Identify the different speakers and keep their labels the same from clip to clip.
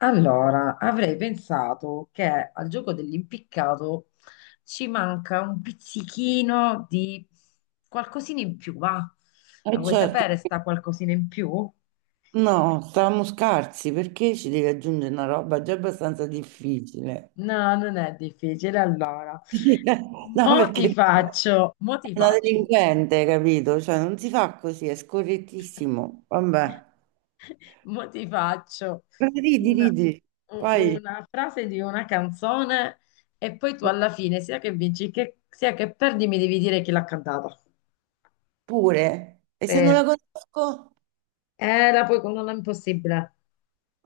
Speaker 1: Allora, avrei pensato che al gioco dell'impiccato ci manca un pizzichino di qualcosina in più, va? La
Speaker 2: Eh
Speaker 1: vuoi
Speaker 2: certo,
Speaker 1: sapere sta qualcosina in più?
Speaker 2: no, stavamo scarsi perché ci devi aggiungere una roba già abbastanza difficile.
Speaker 1: No, non è difficile. Allora,
Speaker 2: Sì, no,
Speaker 1: mo ti
Speaker 2: perché
Speaker 1: faccio, mo
Speaker 2: è
Speaker 1: ti
Speaker 2: una
Speaker 1: faccio,
Speaker 2: delinquente, capito? Cioè, non si fa così, è scorrettissimo. Vabbè,
Speaker 1: mo ti faccio
Speaker 2: però ridi,
Speaker 1: una,
Speaker 2: ridi, Poi
Speaker 1: una frase di una canzone e poi tu alla fine, sia che vinci che, sia che perdi, mi devi dire chi l'ha cantata.
Speaker 2: pure. E se non
Speaker 1: Sì.
Speaker 2: la conosco,
Speaker 1: Era poi con non è impossibile.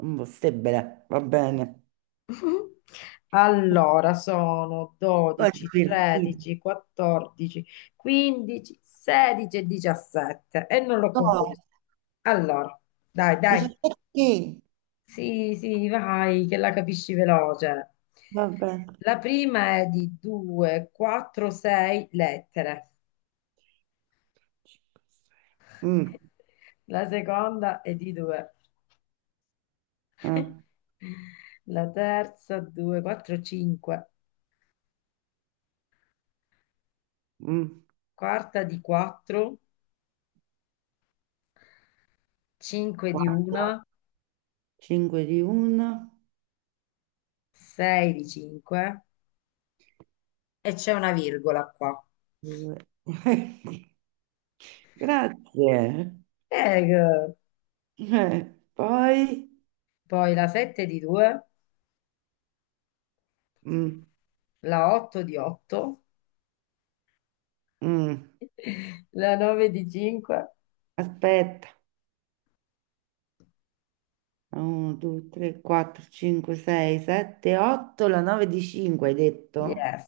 Speaker 2: un possibile, va bene.
Speaker 1: Allora, sono
Speaker 2: Poi è
Speaker 1: 12,
Speaker 2: divertito.
Speaker 1: 13, 14, 15, 16 e 17 e non l'ho
Speaker 2: No,
Speaker 1: concluso. Allora, dai,
Speaker 2: dice
Speaker 1: dai.
Speaker 2: perché?
Speaker 1: Sì, sì, vai, che la capisci veloce.
Speaker 2: Vabbè.
Speaker 1: La prima è di 2, 4, 6 lettere.
Speaker 2: Mm,
Speaker 1: La seconda è di 2.
Speaker 2: eh,
Speaker 1: La terza 2, 4, 5.
Speaker 2: mm.
Speaker 1: Quarta di 4, 5 di
Speaker 2: Guarda,
Speaker 1: 1,
Speaker 2: 5 di una,
Speaker 1: 6 di 5 e c'è una virgola qua.
Speaker 2: due. Grazie.
Speaker 1: Eh,
Speaker 2: Poi,
Speaker 1: poi la 7 di 2,
Speaker 2: mm,
Speaker 1: la 8 di 8,
Speaker 2: mm,
Speaker 1: la 9 di 5,
Speaker 2: aspetta, 1, 2, 3, 4, 5, 6, 7, 8, la 9 di 5 hai detto?
Speaker 1: yes,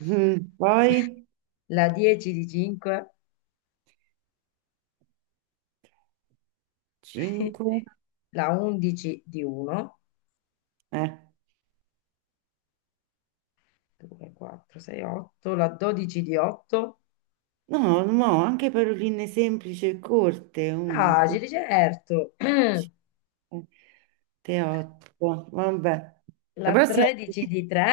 Speaker 2: Mm, poi
Speaker 1: la 10 di 5,
Speaker 2: 5,
Speaker 1: la 11 di 1,
Speaker 2: eh.
Speaker 1: 2, 4, 6, 8, la 12 di 8,
Speaker 2: No, no, anche paroline semplici e corte, 1, 2,
Speaker 1: facile, certo,
Speaker 2: 3, 8, vabbè. La
Speaker 1: la 13 di 3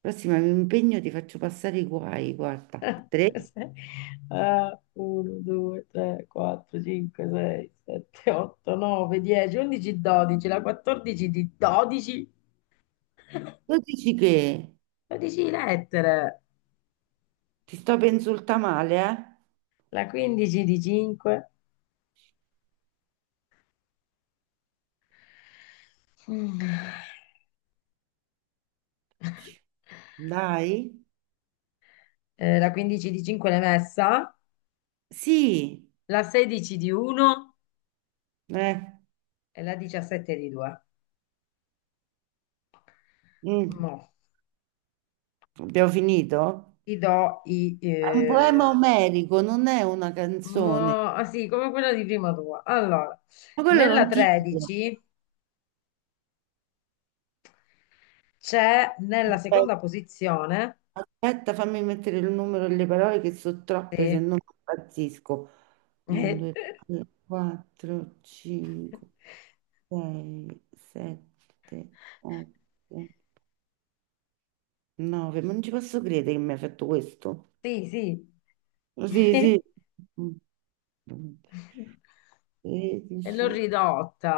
Speaker 2: Prossima mi impegno, ti faccio passare i guai, guarda. Tre.
Speaker 1: 1, 2, 3, 4, 5, 6, 7, 8, 9, 10, 11, 12, la 14 di 12,
Speaker 2: Tu dici che
Speaker 1: 12 lettere,
Speaker 2: ti sto per insultare male, eh?
Speaker 1: la 15 di 5,
Speaker 2: Ci- Dai.
Speaker 1: la 15 di 5 l'hai messa,
Speaker 2: Sì.
Speaker 1: la 16 di 1
Speaker 2: Eh.
Speaker 1: e la 17 di 2.
Speaker 2: Mm.
Speaker 1: Mo,
Speaker 2: Abbiamo finito?
Speaker 1: ti do i...
Speaker 2: È un poema omerico, non è una
Speaker 1: mo,
Speaker 2: canzone.
Speaker 1: ah, sì, come quella di prima tua. Allora,
Speaker 2: Ma quello
Speaker 1: nella
Speaker 2: non ti dico.
Speaker 1: 13... C'è nella seconda
Speaker 2: Aspetta,
Speaker 1: posizione.
Speaker 2: fammi mettere il numero e le parole che sono troppe, se
Speaker 1: Sì,
Speaker 2: no impazzisco. 1, 2, 3, 4, 5. 6, 7, 8, 9, ma non ci posso credere che mi hai fatto questo.
Speaker 1: eh, sì,
Speaker 2: Oh, sì, sì.
Speaker 1: sì.
Speaker 2: Mm.
Speaker 1: E l'ho
Speaker 2: 13,
Speaker 1: ridotta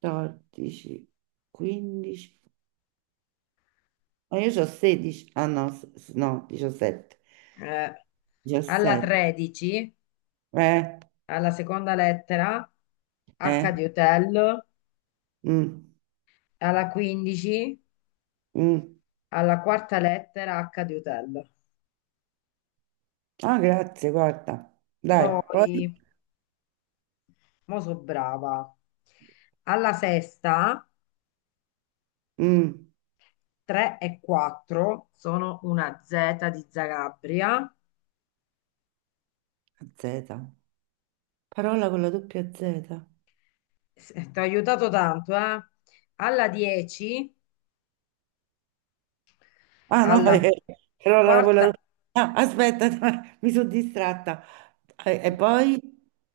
Speaker 2: 14, 15. Ma io ho 16. Ah no, no, 17.
Speaker 1: eh, alla
Speaker 2: 17.
Speaker 1: 13,
Speaker 2: Eh,
Speaker 1: alla seconda lettera, H
Speaker 2: eh.
Speaker 1: di hotel,
Speaker 2: mm,
Speaker 1: alla 15,
Speaker 2: mm.
Speaker 1: alla quarta lettera, H di hotel.
Speaker 2: Ah, grazie, guarda. Dai, poi.
Speaker 1: Poi, mo so brava. Alla sesta,
Speaker 2: Mm.
Speaker 1: 3 e 4 sono una Z di Zagabria.
Speaker 2: Z. Parola con la doppia Z.
Speaker 1: Ti ha aiutato tanto, eh? Alla 10,
Speaker 2: Ah no,
Speaker 1: alla
Speaker 2: però la, quella-
Speaker 1: quarta,
Speaker 2: ah, aspetta, no, mi sono distratta. E, poi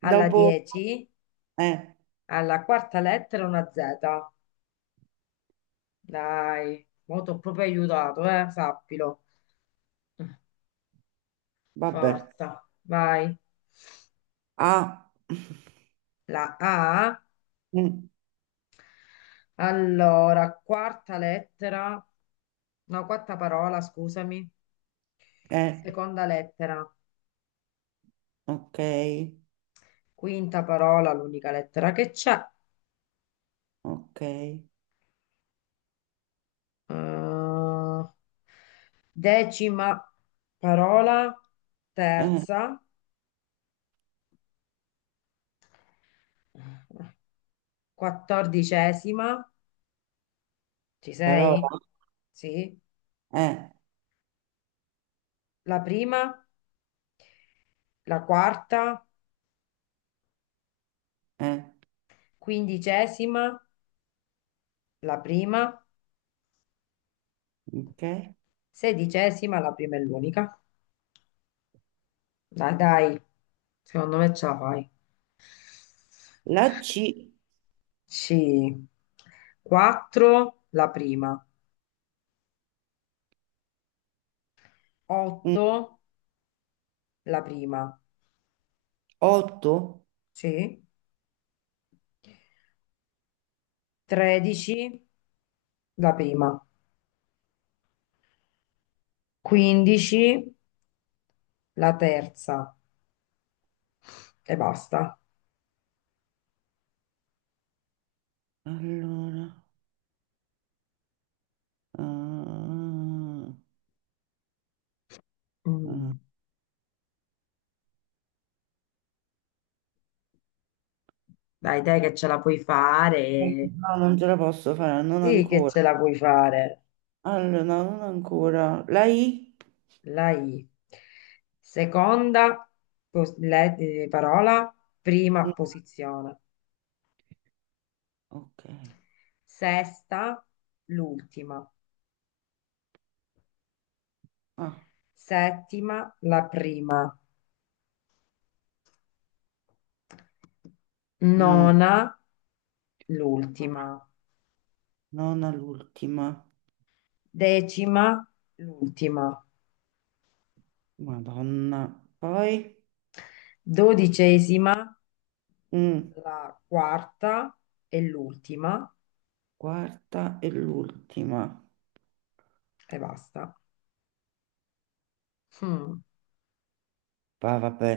Speaker 1: alla 10,
Speaker 2: Eh,
Speaker 1: alla quarta lettera una Z. Dai, mo t'ho proprio aiutato, eh? Sappilo.
Speaker 2: vabbè.
Speaker 1: Forza, vai.
Speaker 2: Ah,
Speaker 1: La A,
Speaker 2: mm,
Speaker 1: allora, quarta lettera, no, quarta parola, scusami,
Speaker 2: eh,
Speaker 1: seconda lettera,
Speaker 2: ok,
Speaker 1: quinta parola, l'unica lettera che c'è.
Speaker 2: ok.
Speaker 1: eh, Decima parola, terza, quattordicesima, ci
Speaker 2: Parola,
Speaker 1: sei? Sì.
Speaker 2: eh,
Speaker 1: La prima, la quarta,
Speaker 2: eh,
Speaker 1: quindicesima, la prima,
Speaker 2: ok.
Speaker 1: sedicesima, la prima e l'unica. Dai, dai, secondo me ce la fai.
Speaker 2: La C,
Speaker 1: C. 4 la prima, 8 la prima,
Speaker 2: 8.
Speaker 1: sì, 13 la prima, 15 la terza e basta.
Speaker 2: Allora... ah,
Speaker 1: Mm,
Speaker 2: ah.
Speaker 1: dai, dai che ce la puoi fare.
Speaker 2: No, non ce la posso fare, non
Speaker 1: Sì che
Speaker 2: ancora.
Speaker 1: ce la puoi fare.
Speaker 2: Allora, no, non ancora. La I?
Speaker 1: La I. Seconda parola, prima
Speaker 2: No,
Speaker 1: posizione.
Speaker 2: ok.
Speaker 1: Sesta, l'ultima.
Speaker 2: Ah.
Speaker 1: Settima, la prima.
Speaker 2: Mm.
Speaker 1: Nona, l'ultima.
Speaker 2: Nona l'ultima.
Speaker 1: Decima, l'ultima.
Speaker 2: Madonna. Poi,
Speaker 1: Dodicesima,
Speaker 2: mm,
Speaker 1: la quarta e l'ultima
Speaker 2: quarta e l'ultima.
Speaker 1: e basta. Mm.
Speaker 2: Va, vabbè.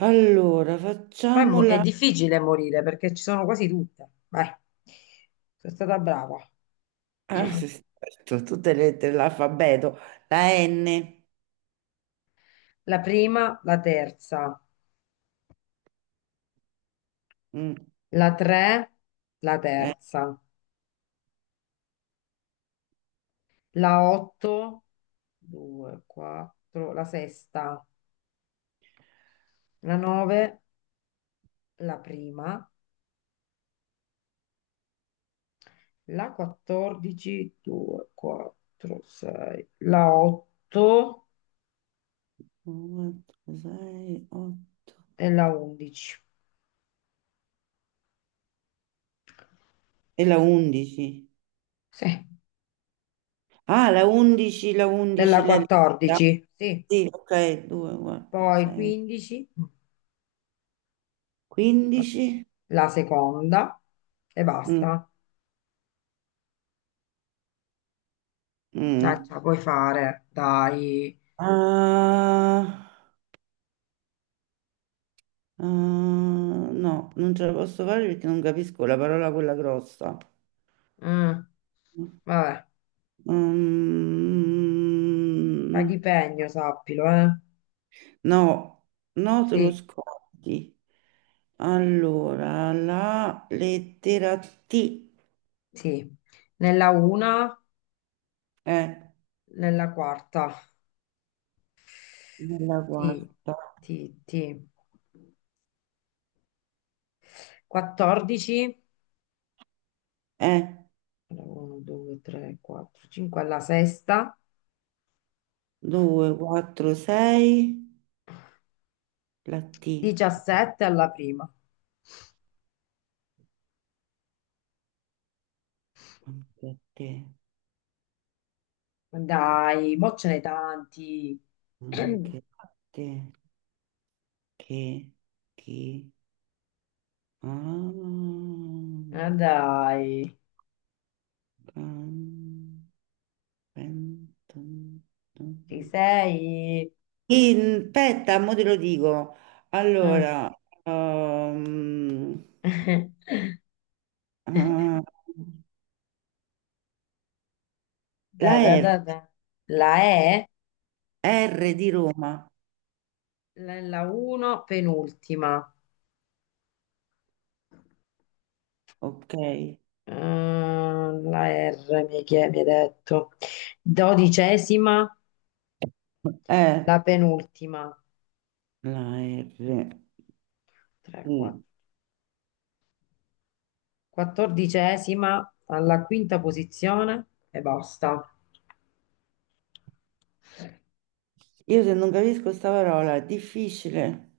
Speaker 2: Allora,
Speaker 1: Poi mo- è
Speaker 2: facciamola.
Speaker 1: difficile morire perché ci sono quasi tutte. Vai, sono stata brava.
Speaker 2: Ah, sì, sì, aspetta, tutte le lettere dell'alfabeto. La N.
Speaker 1: La prima, la terza,
Speaker 2: Mm,
Speaker 1: la tre, la
Speaker 2: eh,
Speaker 1: terza, la otto, due, quattro, la sesta, la nove, la prima, la quattordici, due, quattro, sei, la otto.
Speaker 2: uno, due, sei, otto.
Speaker 1: Della 11,
Speaker 2: E la 11.
Speaker 1: sì,
Speaker 2: Ah, la 11,
Speaker 1: della
Speaker 2: le lettere.
Speaker 1: 14, sì,
Speaker 2: Sì, ok, 2, 4,
Speaker 1: poi
Speaker 2: 6,
Speaker 1: 15,
Speaker 2: 15.
Speaker 1: la seconda e
Speaker 2: Mm,
Speaker 1: basta. Dai, ce la
Speaker 2: mm.
Speaker 1: puoi fare, dai.
Speaker 2: Ah. Ah, no, non ce la posso fare perché non capisco la parola quella grossa.
Speaker 1: Mm, vabbè,
Speaker 2: Mm,
Speaker 1: paghi sappilo, eh.
Speaker 2: no, no, te lo
Speaker 1: Sì,
Speaker 2: scordi. Allora, la lettera T
Speaker 1: sì, nella una,
Speaker 2: è
Speaker 1: nella quarta,
Speaker 2: nella
Speaker 1: sì,
Speaker 2: quarta.
Speaker 1: sì, sì. 14,
Speaker 2: È
Speaker 1: 1, 2, 3, 4, 5 alla sesta,
Speaker 2: 2, 4, 6, la T.
Speaker 1: 17 alla prima.
Speaker 2: Anche a te,
Speaker 1: Ma dai, mo ce n'è tanti.
Speaker 2: anche a te, che, chi, ah,
Speaker 1: Ma dai,
Speaker 2: can- Pen- ton-
Speaker 1: ci
Speaker 2: ton.
Speaker 1: sei?
Speaker 2: Aspetta, mo te lo dico.
Speaker 1: Mm.
Speaker 2: Allora, ehm, eh,
Speaker 1: Da,
Speaker 2: la
Speaker 1: da,
Speaker 2: R,
Speaker 1: da, da. La E,
Speaker 2: R
Speaker 1: pri-
Speaker 2: di Roma,
Speaker 1: la 1, penultima.
Speaker 2: ok.
Speaker 1: Mm, la R, mi hai detto. Dodicesima,
Speaker 2: Eh,
Speaker 1: la penultima.
Speaker 2: la R.
Speaker 1: 3, 4.
Speaker 2: Mm.
Speaker 1: Quattordicesima, alla quinta posizione e basta.
Speaker 2: Io se non capisco sta parola, è difficile.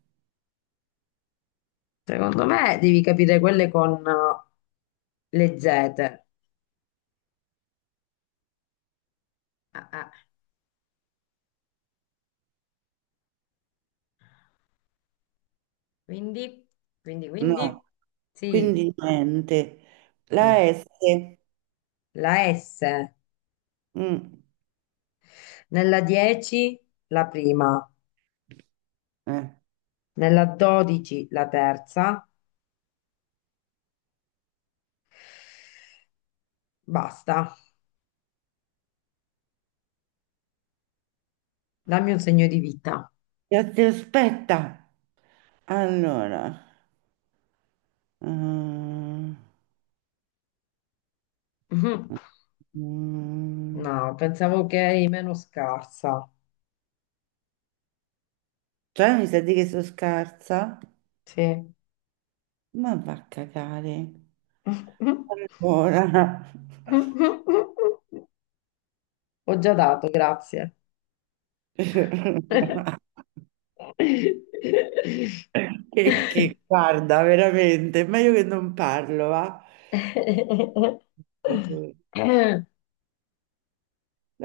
Speaker 1: Secondo me devi capire quelle con le Z. Ah, ah. Quindi, quindi,
Speaker 2: No,
Speaker 1: quindi, sì,
Speaker 2: quindi niente. La S.
Speaker 1: la S,
Speaker 2: Mm.
Speaker 1: nella 10 la prima,
Speaker 2: Eh.
Speaker 1: nella 12 la terza, basta, dammi un segno di vita.
Speaker 2: Aspetta. Allora. mm.
Speaker 1: Mhm.
Speaker 2: Mm,
Speaker 1: No, pensavo che eri meno scarsa.
Speaker 2: Cioè, mi sa di che sono scarsa?
Speaker 1: Sì.
Speaker 2: Ma va a cagare. Ancora.
Speaker 1: Ho già dato, grazie.
Speaker 2: Guarda, veramente, è meglio che non parlo, va? La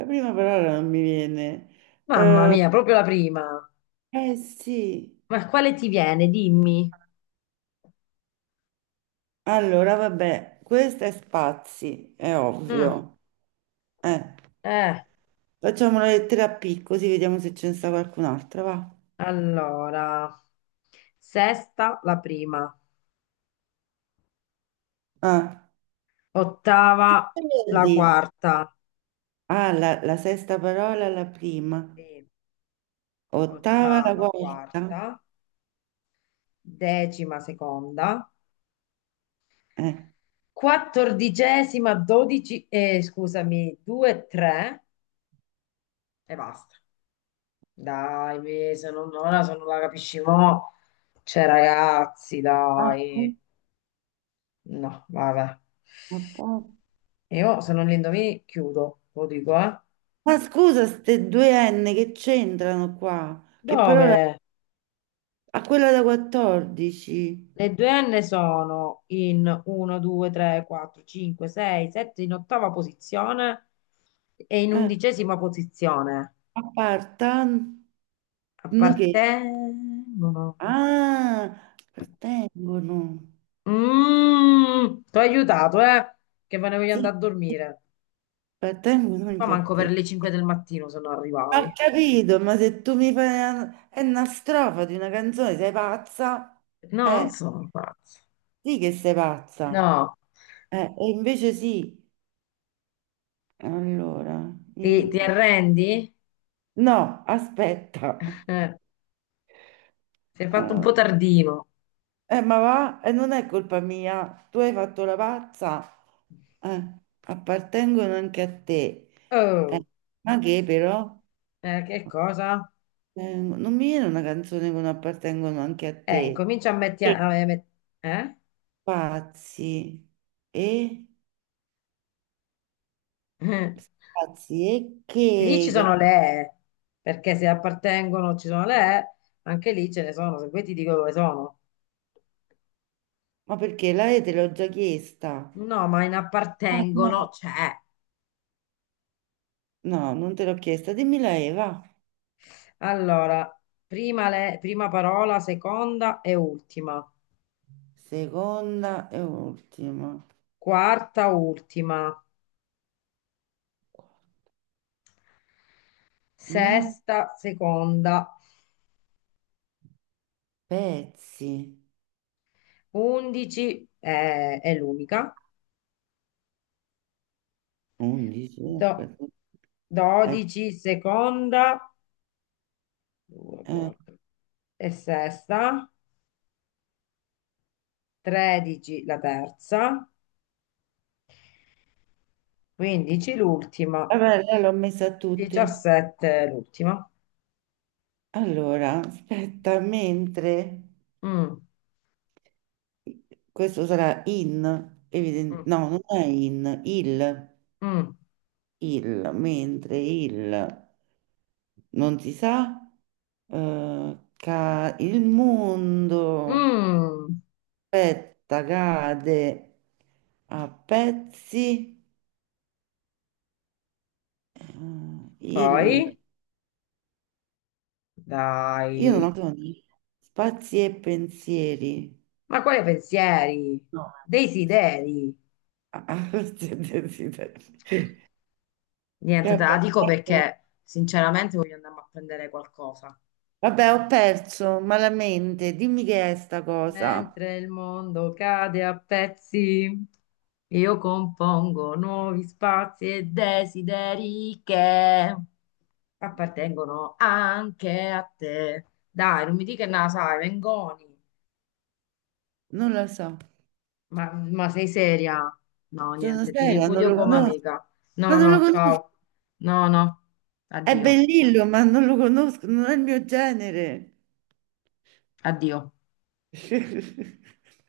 Speaker 2: prima parola non mi viene.
Speaker 1: Mamma
Speaker 2: Eh,
Speaker 1: mia, proprio la prima.
Speaker 2: eh sì,
Speaker 1: Ma quale ti viene? Dimmi.
Speaker 2: allora vabbè, questa è spazi, è
Speaker 1: Mm.
Speaker 2: ovvio. Eh,
Speaker 1: Eh,
Speaker 2: facciamo una lettera P così vediamo se ce ne sta qualcun'altra, va?
Speaker 1: allora, sesta la prima,
Speaker 2: Ah,
Speaker 1: ottava
Speaker 2: che vuol
Speaker 1: la
Speaker 2: dire?
Speaker 1: quarta,
Speaker 2: Ah, la sesta parola, la prima.
Speaker 1: sì.
Speaker 2: Ottava, la
Speaker 1: Ottava
Speaker 2: quarta.
Speaker 1: quarta, decima seconda,
Speaker 2: Eh.
Speaker 1: quattordicesima dodici, scusami, due, tre e basta. Dai, se non, ora se non la capisci mo, cioè ragazzi,
Speaker 2: Ah,
Speaker 1: dai.
Speaker 2: sì.
Speaker 1: No, vabbè.
Speaker 2: Ottava.
Speaker 1: Io se non li indovini chiudo, lo dico, eh.
Speaker 2: Ma scusa, ste due N che c'entrano qua? Che parola?
Speaker 1: Dove
Speaker 2: A quella da 14.
Speaker 1: le due N sono in 1, 2, 3, 4, 5, 6, 7 in ottava posizione e in
Speaker 2: Eh.
Speaker 1: undicesima posizione.
Speaker 2: Appartan... Che?
Speaker 1: Appartengono.
Speaker 2: Ah, appartengono.
Speaker 1: Mm, ti ho aiutato, eh? Che ve ne voglio
Speaker 2: Sì,
Speaker 1: andare a
Speaker 2: sì,
Speaker 1: dormire.
Speaker 2: appartengono
Speaker 1: Ma
Speaker 2: anche a
Speaker 1: manco per
Speaker 2: te.
Speaker 1: le 5 del mattino se non
Speaker 2: Ho
Speaker 1: arrivavi.
Speaker 2: capito, ma se tu mi fai una, è una strofa di una canzone, sei pazza?
Speaker 1: No, non
Speaker 2: Eh.
Speaker 1: sono pazzo.
Speaker 2: Sì che sei pazza.
Speaker 1: No,
Speaker 2: E invece sì. Allora,
Speaker 1: ti
Speaker 2: in-
Speaker 1: arrendi?
Speaker 2: no, aspetta.
Speaker 1: Eh, sei fatto un
Speaker 2: Eh,
Speaker 1: po' tardino.
Speaker 2: ma va, non è colpa mia. Tu hai fatto la pazza. Appartengono anche a te. Eh,
Speaker 1: Oh,
Speaker 2: ma che però?
Speaker 1: che cosa?
Speaker 2: Non mi viene una canzone che non appartengono anche a te.
Speaker 1: Incomincia a
Speaker 2: Che
Speaker 1: mettere... Eh?
Speaker 2: pazzi. E pazzi e
Speaker 1: Lì ci
Speaker 2: che?
Speaker 1: sono le E, perché se appartengono ci sono le E, anche lì ce ne sono, se vuoi ti dico dove sono.
Speaker 2: Ma perché la E te l'ho già chiesta?
Speaker 1: No, ma in
Speaker 2: Ah,
Speaker 1: appartengono
Speaker 2: no.
Speaker 1: c'è.
Speaker 2: No, non te l'ho chiesta. Dimmela Eva.
Speaker 1: Allora, prima, prima parola, seconda e ultima,
Speaker 2: Seconda e ultima.
Speaker 1: quarta, ultima,
Speaker 2: Men-
Speaker 1: sesta, seconda,
Speaker 2: Pezzi.
Speaker 1: undici è l'unica,
Speaker 2: 11.
Speaker 1: Do-
Speaker 2: Aspetta. Ecco.
Speaker 1: dodici, seconda, 2,
Speaker 2: Eh,
Speaker 1: 4 e sesta, 13 la terza, 15 l'ultima,
Speaker 2: vabbè, lei l'ho messa a tutti.
Speaker 1: 17 l'ultima.
Speaker 2: Allora, aspetta, mentre
Speaker 1: Mm,
Speaker 2: questo sarà in, evidente,
Speaker 1: mm,
Speaker 2: no, non è
Speaker 1: mm,
Speaker 2: mentre il non si sa, il mondo.
Speaker 1: mm.
Speaker 2: Aspetta, cade a pezzi il...
Speaker 1: Poi,
Speaker 2: Io non
Speaker 1: dai,
Speaker 2: ho bisogno. Spazi e pensieri.
Speaker 1: ma quali pensieri?
Speaker 2: No.
Speaker 1: Desideri?
Speaker 2: Ah, sì, desideri. Che ho
Speaker 1: Niente, te la dico
Speaker 2: perso.
Speaker 1: perché sinceramente voglio andare a prendere qualcosa.
Speaker 2: Vabbè, ho perso malamente. Dimmi che è sta cosa.
Speaker 1: Mentre il mondo cade a pezzi, io compongo nuovi spazi e desideri che appartengono anche a te. Dai, non mi dica na, sai, Mengoni.
Speaker 2: Non lo so.
Speaker 1: Ma sei seria? No,
Speaker 2: Sono
Speaker 1: niente, ti
Speaker 2: seria, non
Speaker 1: ripudio
Speaker 2: lo
Speaker 1: come
Speaker 2: conosco.
Speaker 1: amica.
Speaker 2: Ma
Speaker 1: No,
Speaker 2: non lo
Speaker 1: no,
Speaker 2: conosco.
Speaker 1: ciao. No, no,
Speaker 2: È
Speaker 1: addio,
Speaker 2: bellillo, ma non lo conosco. Non è il mio genere.
Speaker 1: addio.